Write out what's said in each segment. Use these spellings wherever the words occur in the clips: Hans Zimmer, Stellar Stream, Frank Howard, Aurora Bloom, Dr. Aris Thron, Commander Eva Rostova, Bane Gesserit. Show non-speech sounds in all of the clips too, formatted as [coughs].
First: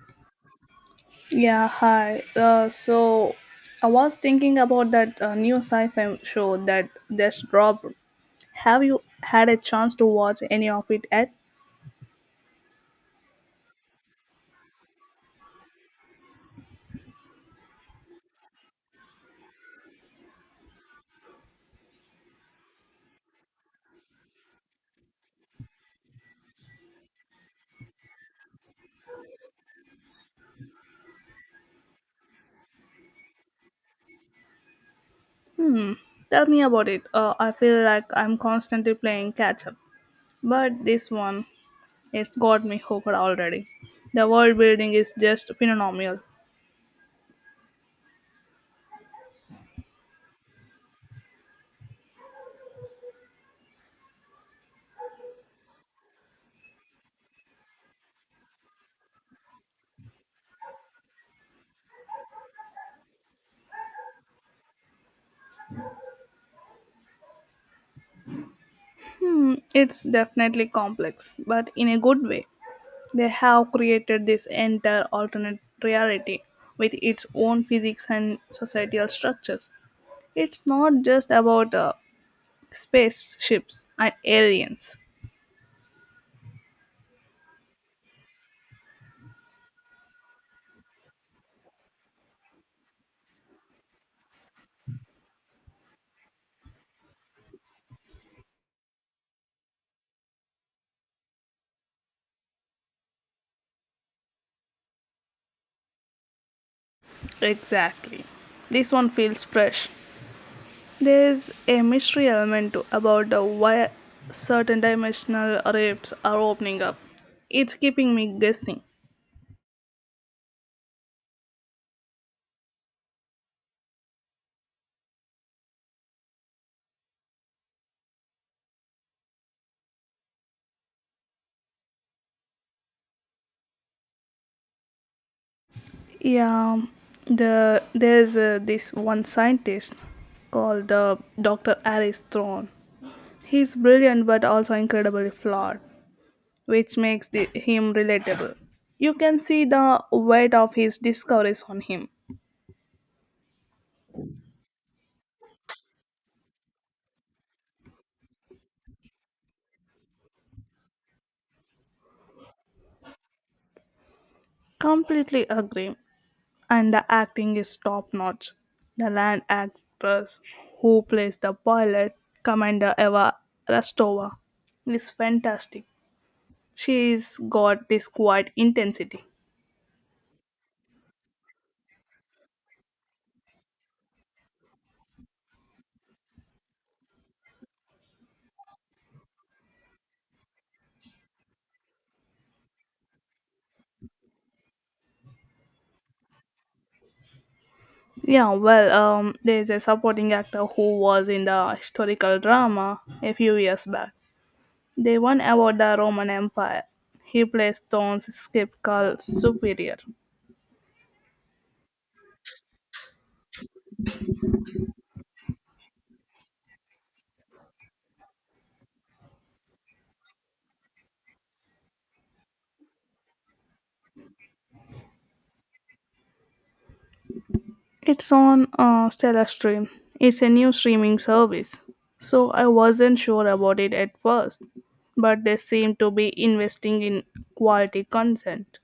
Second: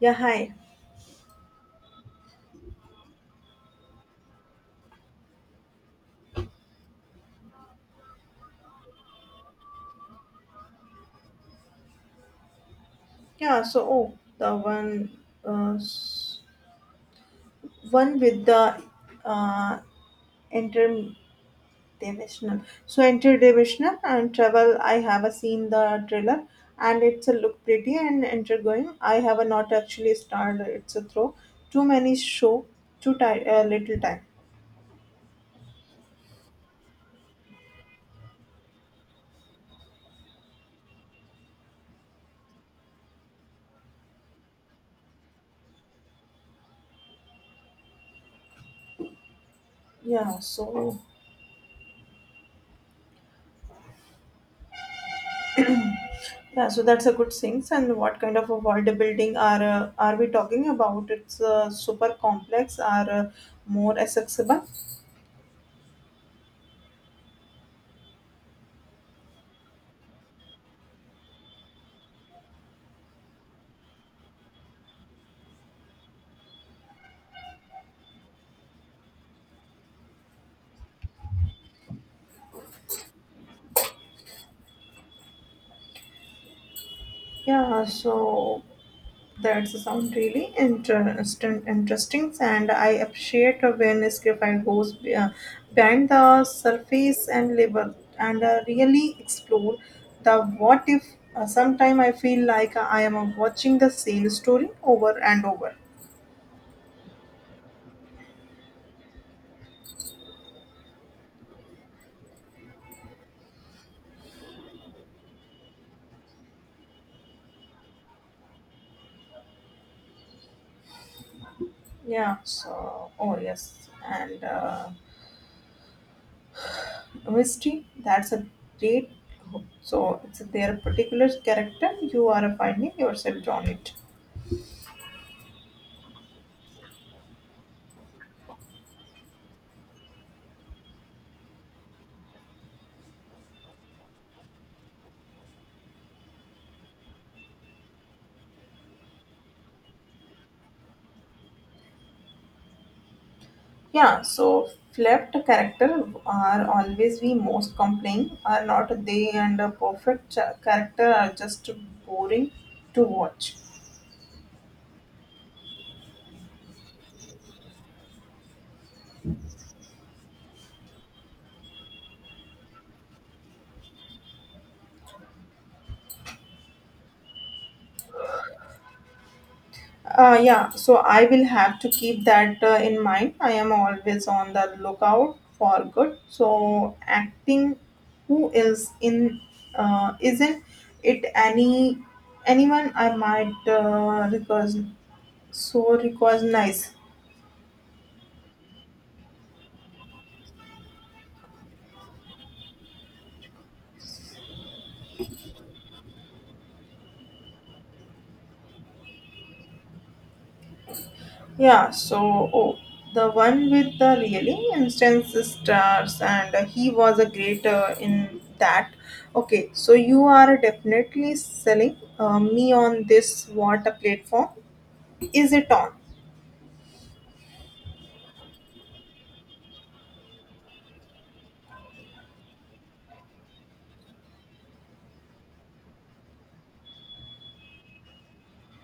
Yeah, hi. Yeah, hi. So I was thinking about that new sci-fi show that just dropped. Have you had a chance to watch any of it yet? Yeah, so oh, the one, uh, s- one with the uh, interdimensional. So interdimensional and travel. I have a seen the trailer, and it's a look pretty and intriguing. I have a not actually started. It's a throw. Too many show. Little time. Tell me about it. I feel like I'm constantly playing catch up, but this one it's got me hooked already. The world building is just phenomenal. Yeah. So yeah. So that's a good things. And what kind of a world building are we talking about? It's super complex. Are more accessible. It's definitely complex, but in a good way. They have created this entire alternate reality with its own physics and societal structures. It's not just about spaceships and aliens. Yeah, so that's sound really interesting, interesting, and I appreciate when Skrify goes behind the surface and label and really explore the what if. Sometime I feel like I am watching the same story over and over. Exactly. This one feels fresh. There's a mystery element to, about why certain dimensional rifts are opening up. It's keeping me guessing. Yeah, so, oh yes, and mystery, that's a great. So, it's their particular character, you are finding yourself on it. Yeah, there's this one scientist called Dr. Aris Thron. He's brilliant but also incredibly flawed, which makes him relatable. You can see the weight of his discoveries on him. Yeah, so flipped character are always we most complain are not they and a perfect character are just boring to watch. Completely agree. And the acting is top notch. The land actress who plays the pilot, Commander Eva Rostova, is fantastic. She's got this quiet intensity. Yeah, so I will have to keep that in mind. I am always on the lookout for good. So acting, who is in, isn't it any anyone I might recognize. Yeah, well, there's a supporting actor who was in the historical drama a few years back. They won about the Roman Empire. He plays Thorne's skip called Superior. Yeah, so oh, the one with the really instance stars, and he was a great in that. Okay, so you are definitely selling me on this. What a platform is it on? It's on Stellar Stream. It's a new streaming service. So I wasn't sure about it at first, but they seem to be investing in quality content.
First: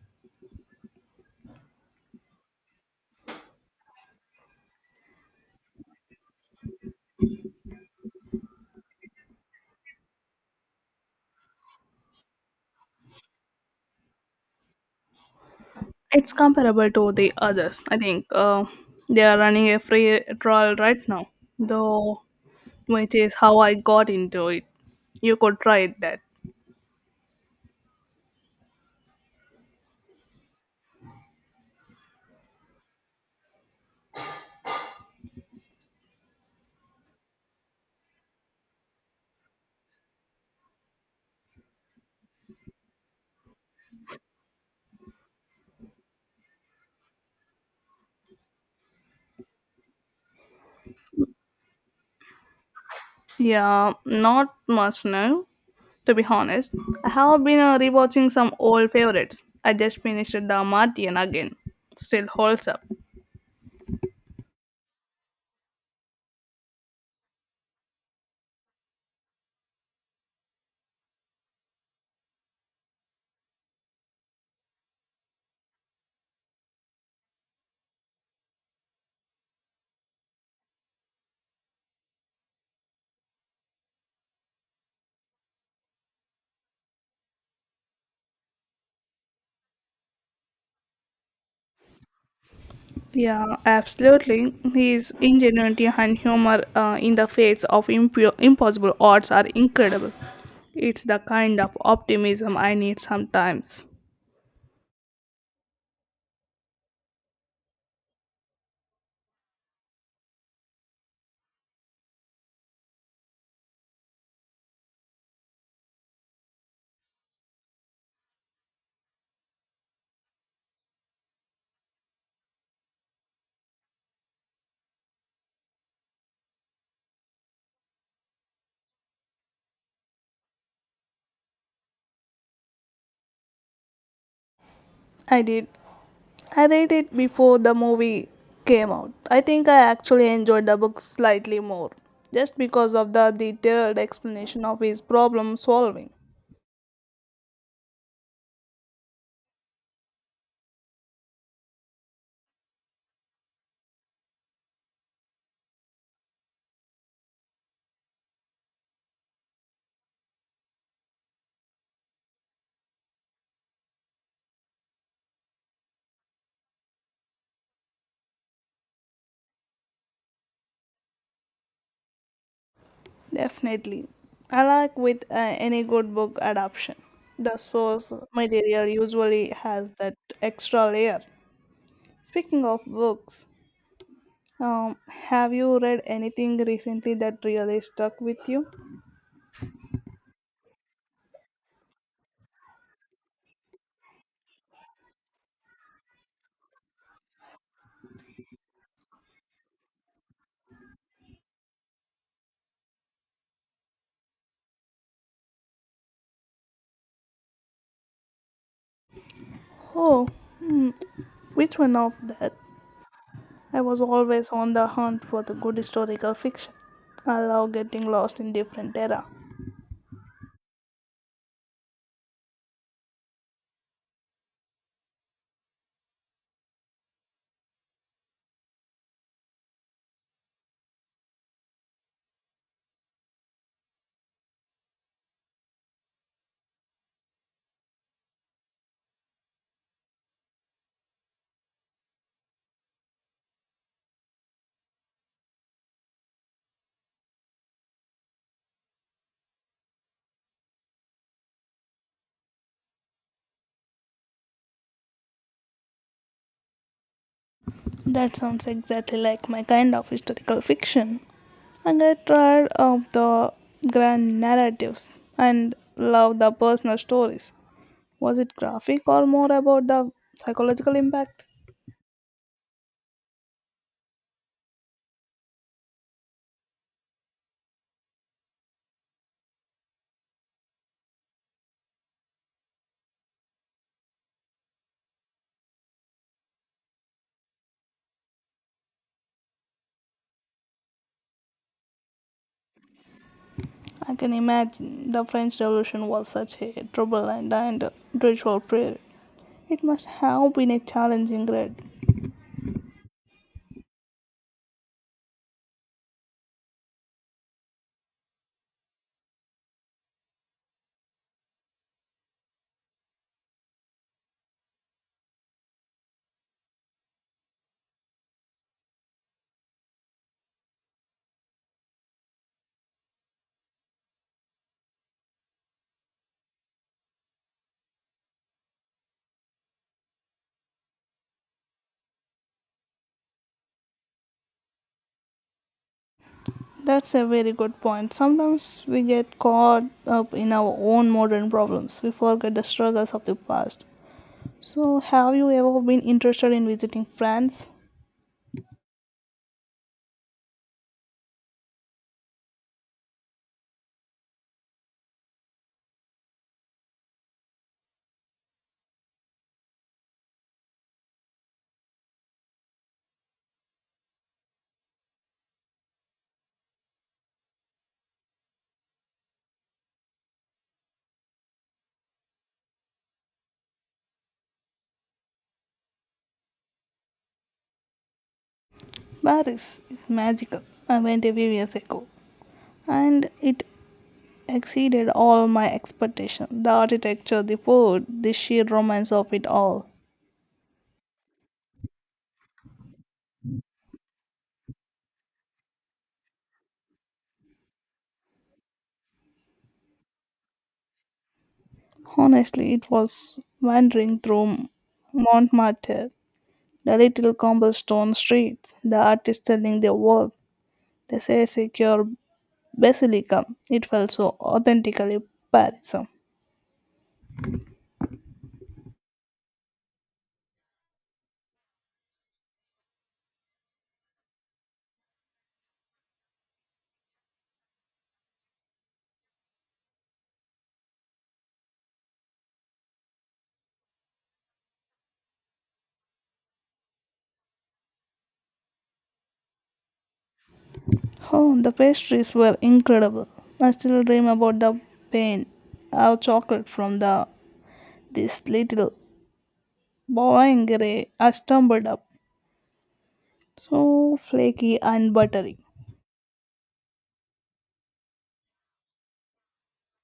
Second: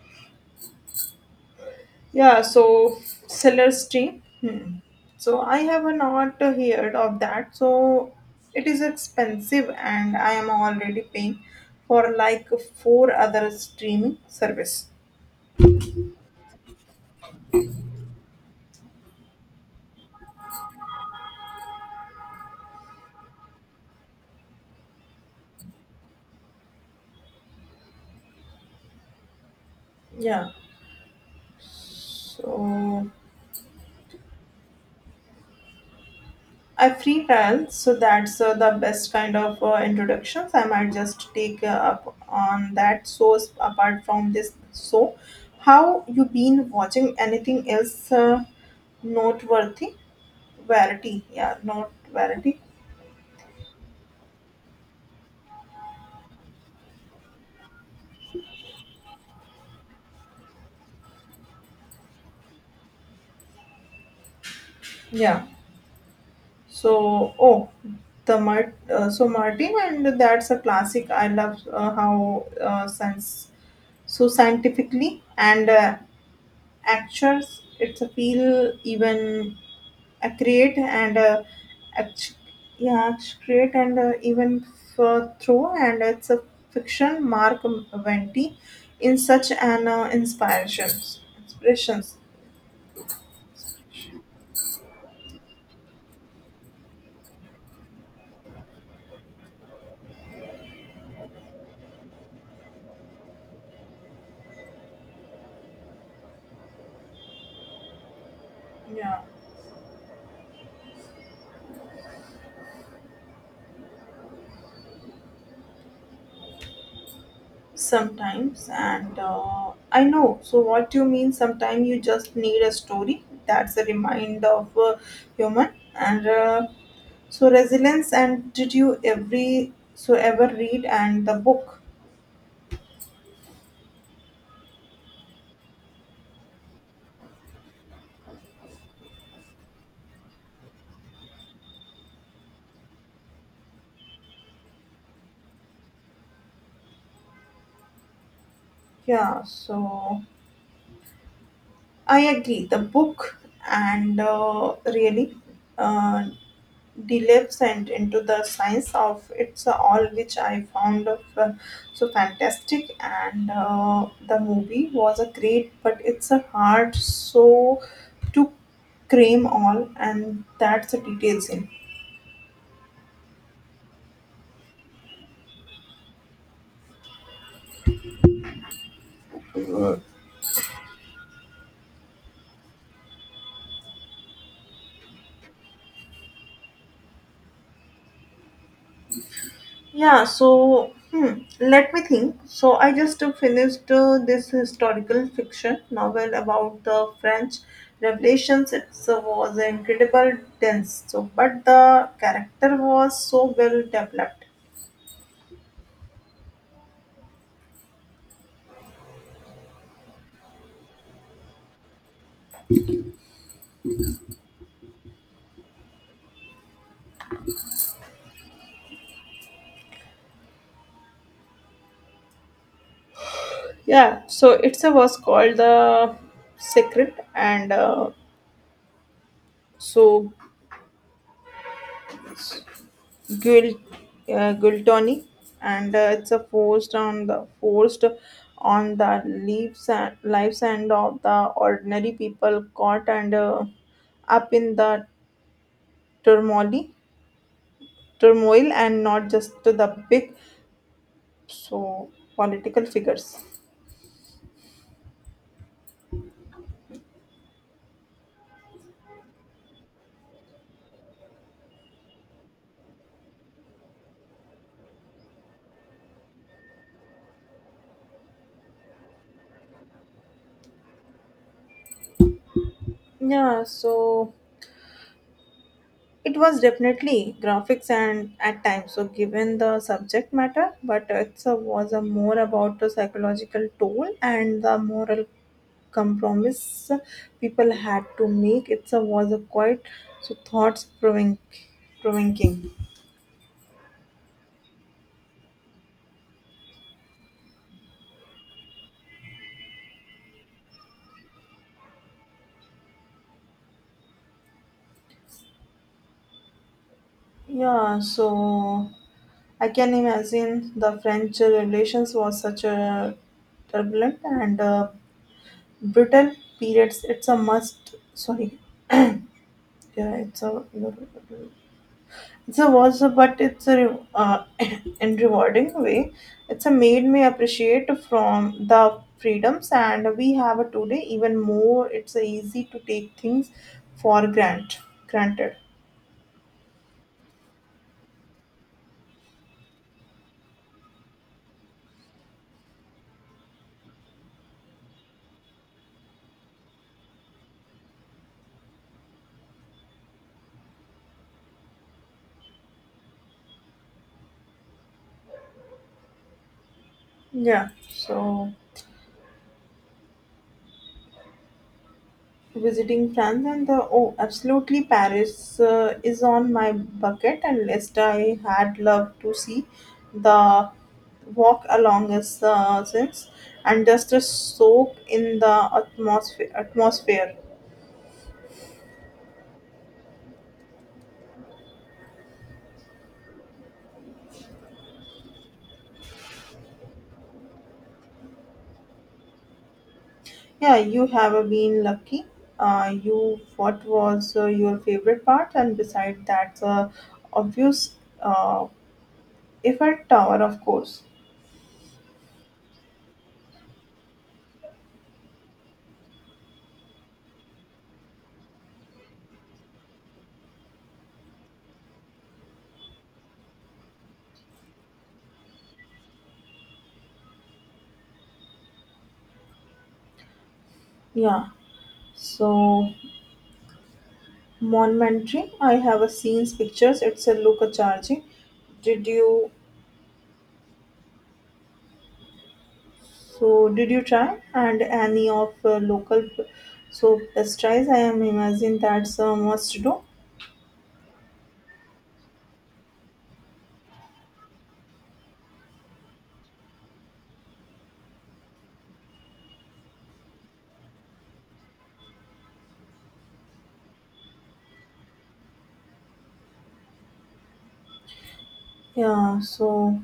Yeah, so seller stream. Hmm. So I have not heard of that. So it is expensive, and I am already paying for like four other streaming service. It's comparable to the others, I think. They are running a free trial right now, though, which is how I got into it. You could try that. Yeah. So I freestyle, so that's the best kind of introductions. I might just take up on that. So apart from this, so how you been watching anything else noteworthy? Verity, yeah, not verity, Yeah, not much now. To be honest, I have been rewatching some old favorites. I just finished The Martian again. Still holds up. yeah. So oh, so Martin, and that's a classic. I love how sense so scientifically and actors. It's a feel even accurate and. Act- yeah, it's great and even for through and it's a fiction Mark Venti in such an inspirations. Yeah, absolutely. His ingenuity and humor in the face of impossible odds are incredible. It's the kind of optimism I need sometimes. Yeah, sometimes and I know so what you mean, sometimes you just need a story that's a reminder of human and so resilience. And did you ever read and the book? I did. I read it before the movie came out. I think I actually enjoyed the book slightly more, just because of the detailed explanation of his problem solving. Yeah, so I agree. The book and really uh, delves and into the science of it's all, which I found of, so fantastic. And the movie was a great, but it's a hard so to cram all and that's the details in. Definitely. I like with any good book adaptation. The source material usually has Uh, that extra layer. Speaking of books, have you read anything recently that really stuck with you? Yeah, so hmm, let me think. So I just finished this historical fiction novel about the French Revelations. It was incredible dense, so but the character was so well developed. Oh, which one of that? I was always on the hunt for the good historical fiction. I love getting lost in different era. Yeah, so it's a was called the Secret, and so Gul, Gultoni, and it's a forced on the lives and of the ordinary people caught and up in the turmoil, turmoil, and not just to the big so political figures. That sounds exactly like my kind of historical fiction. I get tired of the grand narratives and love the personal stories. Was it graphic or more about the psychological impact? Yeah, so it was definitely graphics and at times. So given the subject matter, but it was a more about the psychological toll and the moral compromise people had to make. It was a quite so thoughts provoking. I can imagine the French Revolution was such a turbulent and ritual period. It must have been a challenging read. Yeah, so I can imagine the French relations was such a turbulent and brittle periods. It's a must. Sorry, yeah, it's a. It's a was a but it's a [coughs] [clears throat] in rewarding way. It's a made me appreciate from the freedoms and we have a today even more. It's a easy to take things for granted. That's a very good point. Sometimes we get caught up in our own modern problems. We forget the struggles of the past. So, have you ever been interested in visiting France? Yeah. So visiting France and the oh absolutely Paris is on my bucket and list. I had loved to see the walk along the since and just to soak in the atmosphere. Paris is magical. I went a few years ago and it exceeded all my expectations. The architecture, the food, the sheer romance of it all. Yeah, you have been lucky. You what was your favorite part? And beside that, obvious uh, Eiffel Tower, of course. Honestly, it was wandering through Montmartre, the little cobblestone streets, the artists selling their work, the secure basilica. It felt so authentically Parisian. Yeah. So monumentary. I have a seen pictures. It's a local charging. Did you did you try and any of local so pastries? I am imagine that's a must do. Oh, the pastries were incredible. I still dream about the pain, our chocolate from the this little boingere I stumbled up, so flaky and buttery. Yeah. So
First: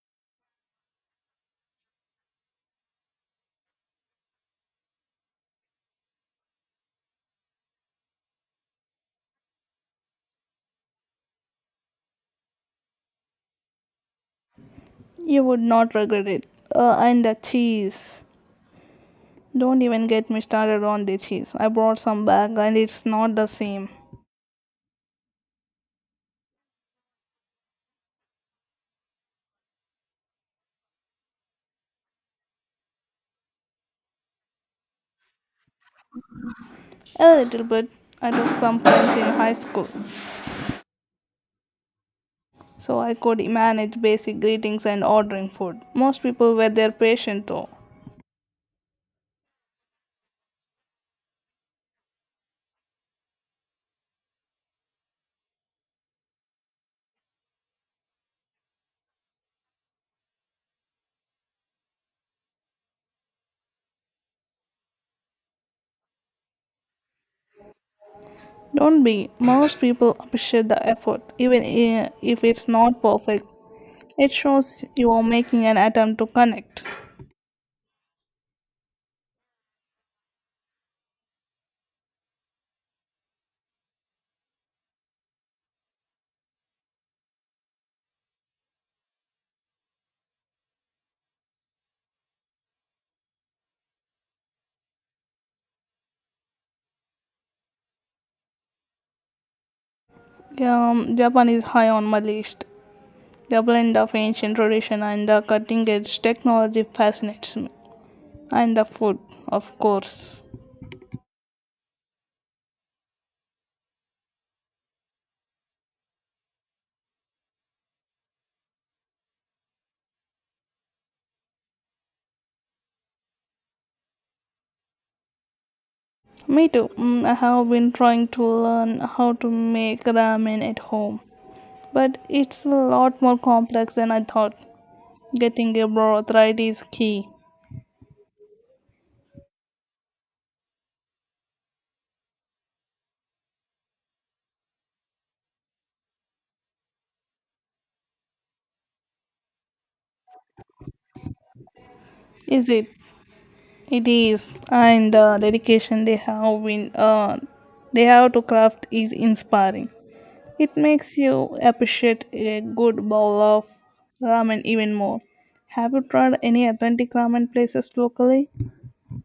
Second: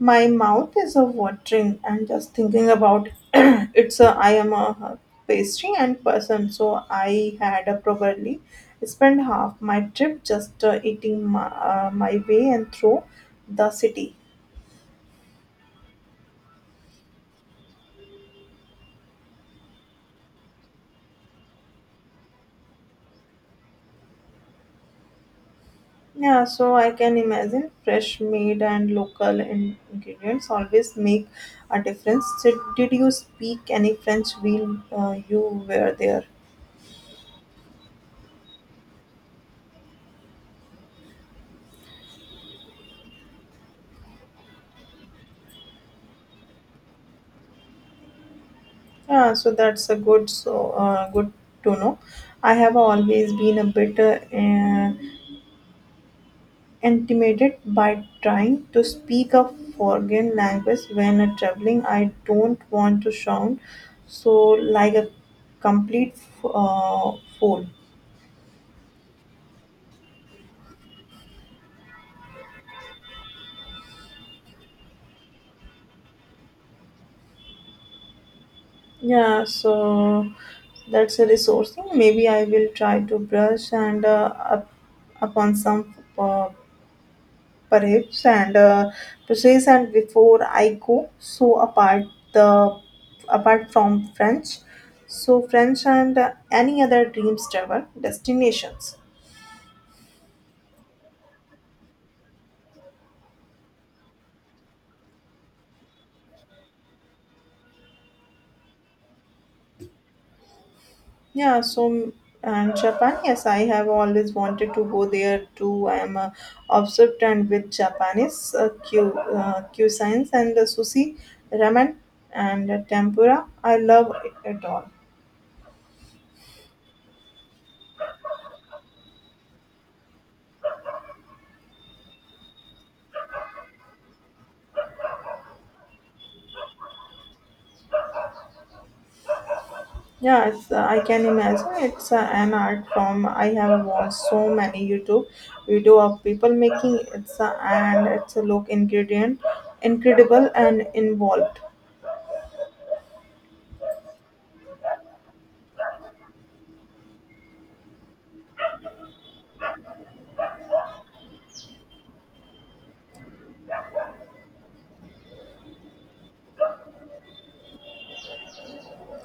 my mouth is a watering and just thinking about [clears throat] it's a I am a pastry and person, so I had a probably spent half my trip just eating my way and through the city. You would not regret it. And the cheese. Don't even get me started on the cheese. I brought some back and it's not the same. Yeah, so I can imagine fresh made and local ingredients always make a difference. Did you speak any French while you were there? A little bit. I took some French in high school, so I could manage basic greetings and ordering food. Most people were there patient though. Yeah, so that's a good to know. I have always been a bit intimidated by trying to speak a foreign language when traveling. I don't want to sound so like a complete fool. Don't be. Most people appreciate the effort, even if it's not perfect. It shows you are making an attempt to connect. Yeah, so that's a resourcing. Maybe I will try to brush and up upon some perhaps and process and before I go. So apart the apart from French and any other dreams travel destinations? Japan is high on my list. The blend of ancient tradition and the cutting edge technology fascinates me. And the food, of course. Yeah, so and Japan, yes, I have always wanted to go there too. I am obsessed and with Japanese Q and sushi, ramen, and tempura. I love it at all. Me too. Mm, I have been trying to learn how to make ramen at home, but it's a lot more complex than I thought. Getting a broth right is key. Yes, I can imagine it's an art form. I have watched so many YouTube video of people making it's and it's a look incredible and involved. Is it? It is. And the dedication they have to craft is inspiring. It makes you appreciate a good bowl of ramen even more. Have you tried any authentic ramen places locally?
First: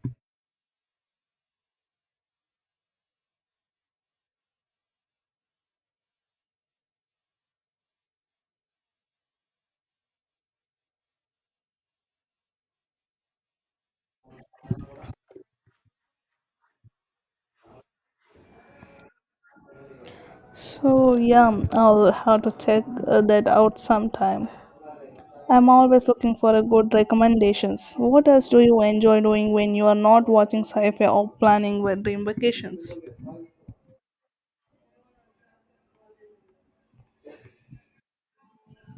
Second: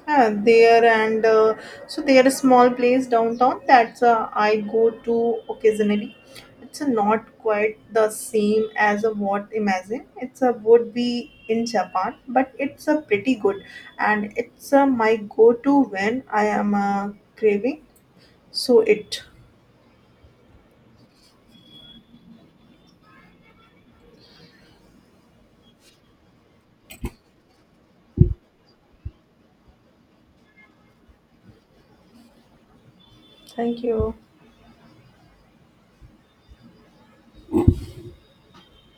Yeah, there and so there is small place downtown that's I go to occasionally. It's not quite the same as a what imagine. It's a would be in Japan, but it's a pretty good and it's my go to when I am craving So it. So, yeah, I'll have to check that out sometime. I'm always looking for a good recommendations. What else do you enjoy doing when you are not watching sci-fi or planning your dream vacations? Thank you.